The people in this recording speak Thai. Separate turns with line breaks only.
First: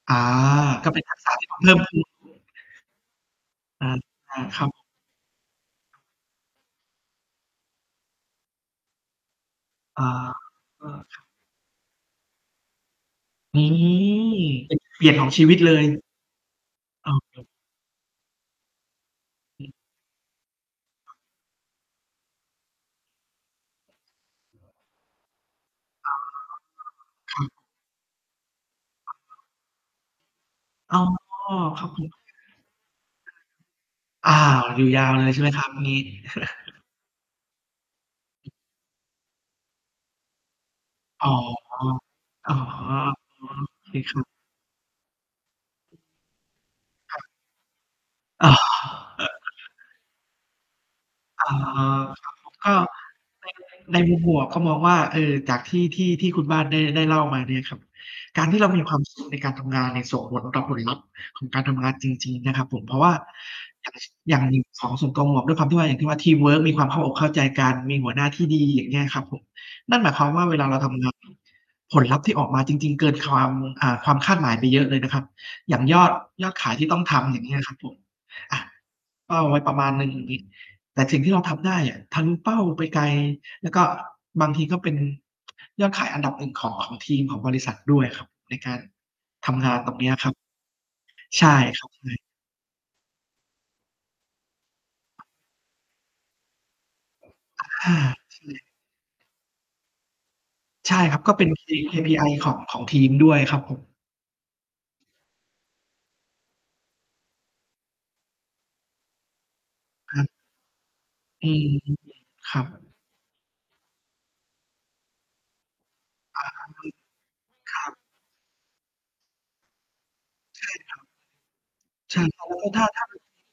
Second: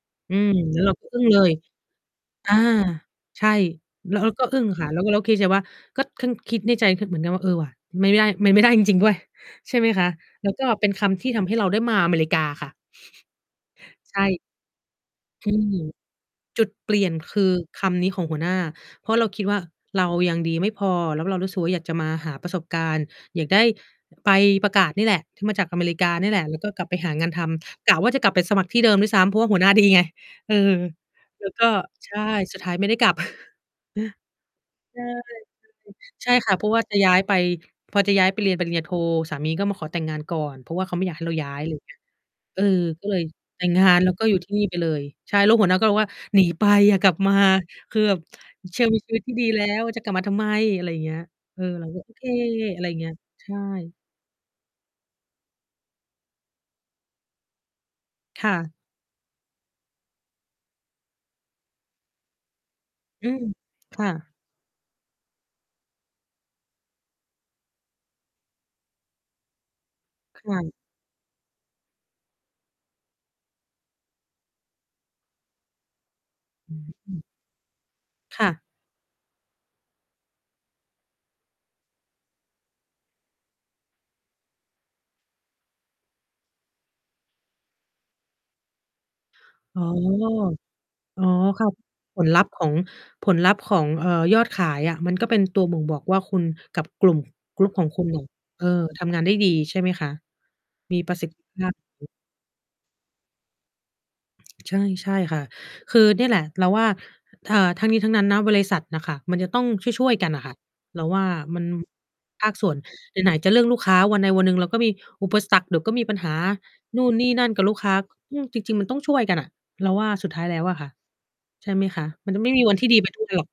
อา
อืม แล้ว
ก
เร
็
า
เป็
ก
น
็
ทั
อึ
ก
้ง
ษะ
เล
ที่
ย
มันเพิ่มขึ้นด้วย
อา ใช่
อา
เรา ก็อ
ค
ึ้
รั
ง
บผม
ค่ะ แล้วก็ แล้วคิดในใจว่า ก็ทั้งคิดในใจ ค เหมือนกันว่า เออ ว่ะ ไมไม่ได้ ไมไม่ได้จริง ๆ ด้วย ใช่ไหม
อ
ค
๋อ
ะ แล้วก็เป็นค
คร
ำ
ั
ท
บ
ี่ทำให้เราได้มาอเมริกาค่ะ
อื
ใช่
ม เป็น เปลี่ยนของชี
อ
ว
ื
ิต
ม
เลย
จุดเปลี่
อ
ย
้
น
อ
ค
คร
ื
ั
อ
บ
คำนี้ของหัวหน้า เพราะเราคิดว่า
อืม
เรายังดีไม่พอ แล้วเรารู้สึกว่า อยากจะมาหาประสบการณ์ อยากได้ ใบ ประกาศนี่แหละ ที่มาจากอเมริก
อ
า
๋อ
นี่แหละ แล้วก็กลับไปหางาน
ครั
ท
บ
ำ กะว่าจะกลับไปสมัครที่เดิมด้วยซ้ำ เพราะว่าหัวหน้าดีไง เออ
อ๋อ
แล้วก็
ครับผ
ใช
ม
่ สุดท้ายไม่ได้กลับ
อา อยู่
ใ
ย
ช่
าวเลย
ค่
ใ
ะ
ช่ไหมครับ งี้?
ใช่ค่ะ เพราะว่าจะย้ายไป พอจะย้ายไปเรียนปริญญาโท สามีก็มาขอแต่งงานก่อน เพราะว่าเขาไม่อยากให
อ
้
๋อ
เราย้าย ไร
อ๋อ
เงี้ย
อ๋อ
เออ ก็เลยแต่งงา
เค
น แล้
ค
ว
รั
ก็
บ
อยู่ที่นี่ ไปเลย ใช่ แล้วหัวหน้าก็บอกว่า "หนีไป อย่ากลั
ค
บ
รับ
มา" คือแบบ
อ๋อ
"เธอ มีชีวิตที่ดี แล้ว จะกลับมาทำไม?" อะไรเงี้ย
อ๋อ
เออ เราก็ โอเค
ครับผม ก็
อะไรอย่างเงี้ย
ใ
ใ
น
ช่
ใน ในมุมบวก เขามองว่า เออ จากที่ ที่ ที่คุณบ้านได้ ได้เล่ามาเนี่ยครับ ก
ค
าร
่
ที่เรา
ะ
มีความ สุข ในการทำงานเนี่ย ส่งผลต่อผลลัพธ์ของการทำงานจริง ๆ นะครับผม เพราะว่า
อืม
อย่าง
ค
ช
่ะ
อย่างหยิ ของส่วนตัวหมวก ด้วยความที่ว่า อย่างที่ว่า ทีมเวิร์กมีความเข้าอกเข้าใจกัน มีหัวหน้าที่ดี อย่างเงี้ยครับผม นั่นหมายความว่า
ค
เ
่
วลา
ะ
เราทำ ง ผลลัพธ์ที่ออกมาจริง ๆ เกินความ อ่า ความคาดหมายไปเยอะเลยนะครับ อย่างยอด ยอดข
อ
ายที่ต้องท
ืม
ำ อย่างเงี้ยครับผม
ค่
อะ
ะ
เป้าไว้ประมาณหนึ่ง อย่างงี้ แต่สิ่งที่เราทำได้อะทะลุเป้าไปไกล แล้วก็บางทีก็เป็นยอดขายอันดับ 1 ของ ของทีม ของบริษัทด้วย ครับ ในการทำงา
อ
น
๋อ
ตรงเนี้ยครับ
อ๋อ
ใช่
ค่ะ
ครับ เล
ผ
ย
ลลัพธ์ของ ผลลัพธ์ของ เอ่อ ยอดขายอะ มันก็เป็นตัวบ่งบอกว่า คุณกับกลุ่ม Group ข
อ
อง
า
คุณน่ะ
ใช
เ
่
ออ ทำงานได้ดี ใช่ไหมคะ?
ใช
ม
่
ีป
ค
ร
รั
ะ
บ
สิ
ก
ท
็
ธ
เป
ิ
็น
ภ
K
าพ
KPI ของ ของทีมด้วยครับผม
ใช่ ใช่ค่ะ คือเนี่ยแหละ เราว่า เอ่อ ทั้งนี้ทั้งนั้นนะ บริษัทน่ะค่ะมันจะต้องช่ว
ค
ย
รั
ๆ ก
บ
ันน่ะค่ะ เราว่า
อื
มั
อ
น อ
ฮึ
ภา
ค
ค
รั
ส่วน
บ
ไหน ไหนจะเรื่องลูกค้า วันใดวันหนึ่งเราก็มีอุปสรรค เดี๋ยวก็มีปัญหา
อะฮะ
นู่นนี่นั่นกับล
ค
ูก
ร
ค
ั
้า
บ
อืม จริง ๆ มันต้องช่วยกันอะ เราว่า สุดท้ายแล้
ใช
ว
่
อะค่ะ
ครับ
ใช่ไหมคะ?
ใช่
มันจ
แล
ะ
้
ไ
ว
ม่
ก็
มี
ถ
วั
ถ
น
้
ท
า
ี่ดี
ถ้า
ไป
เกิ
ท
ด
ุกวัน หรอก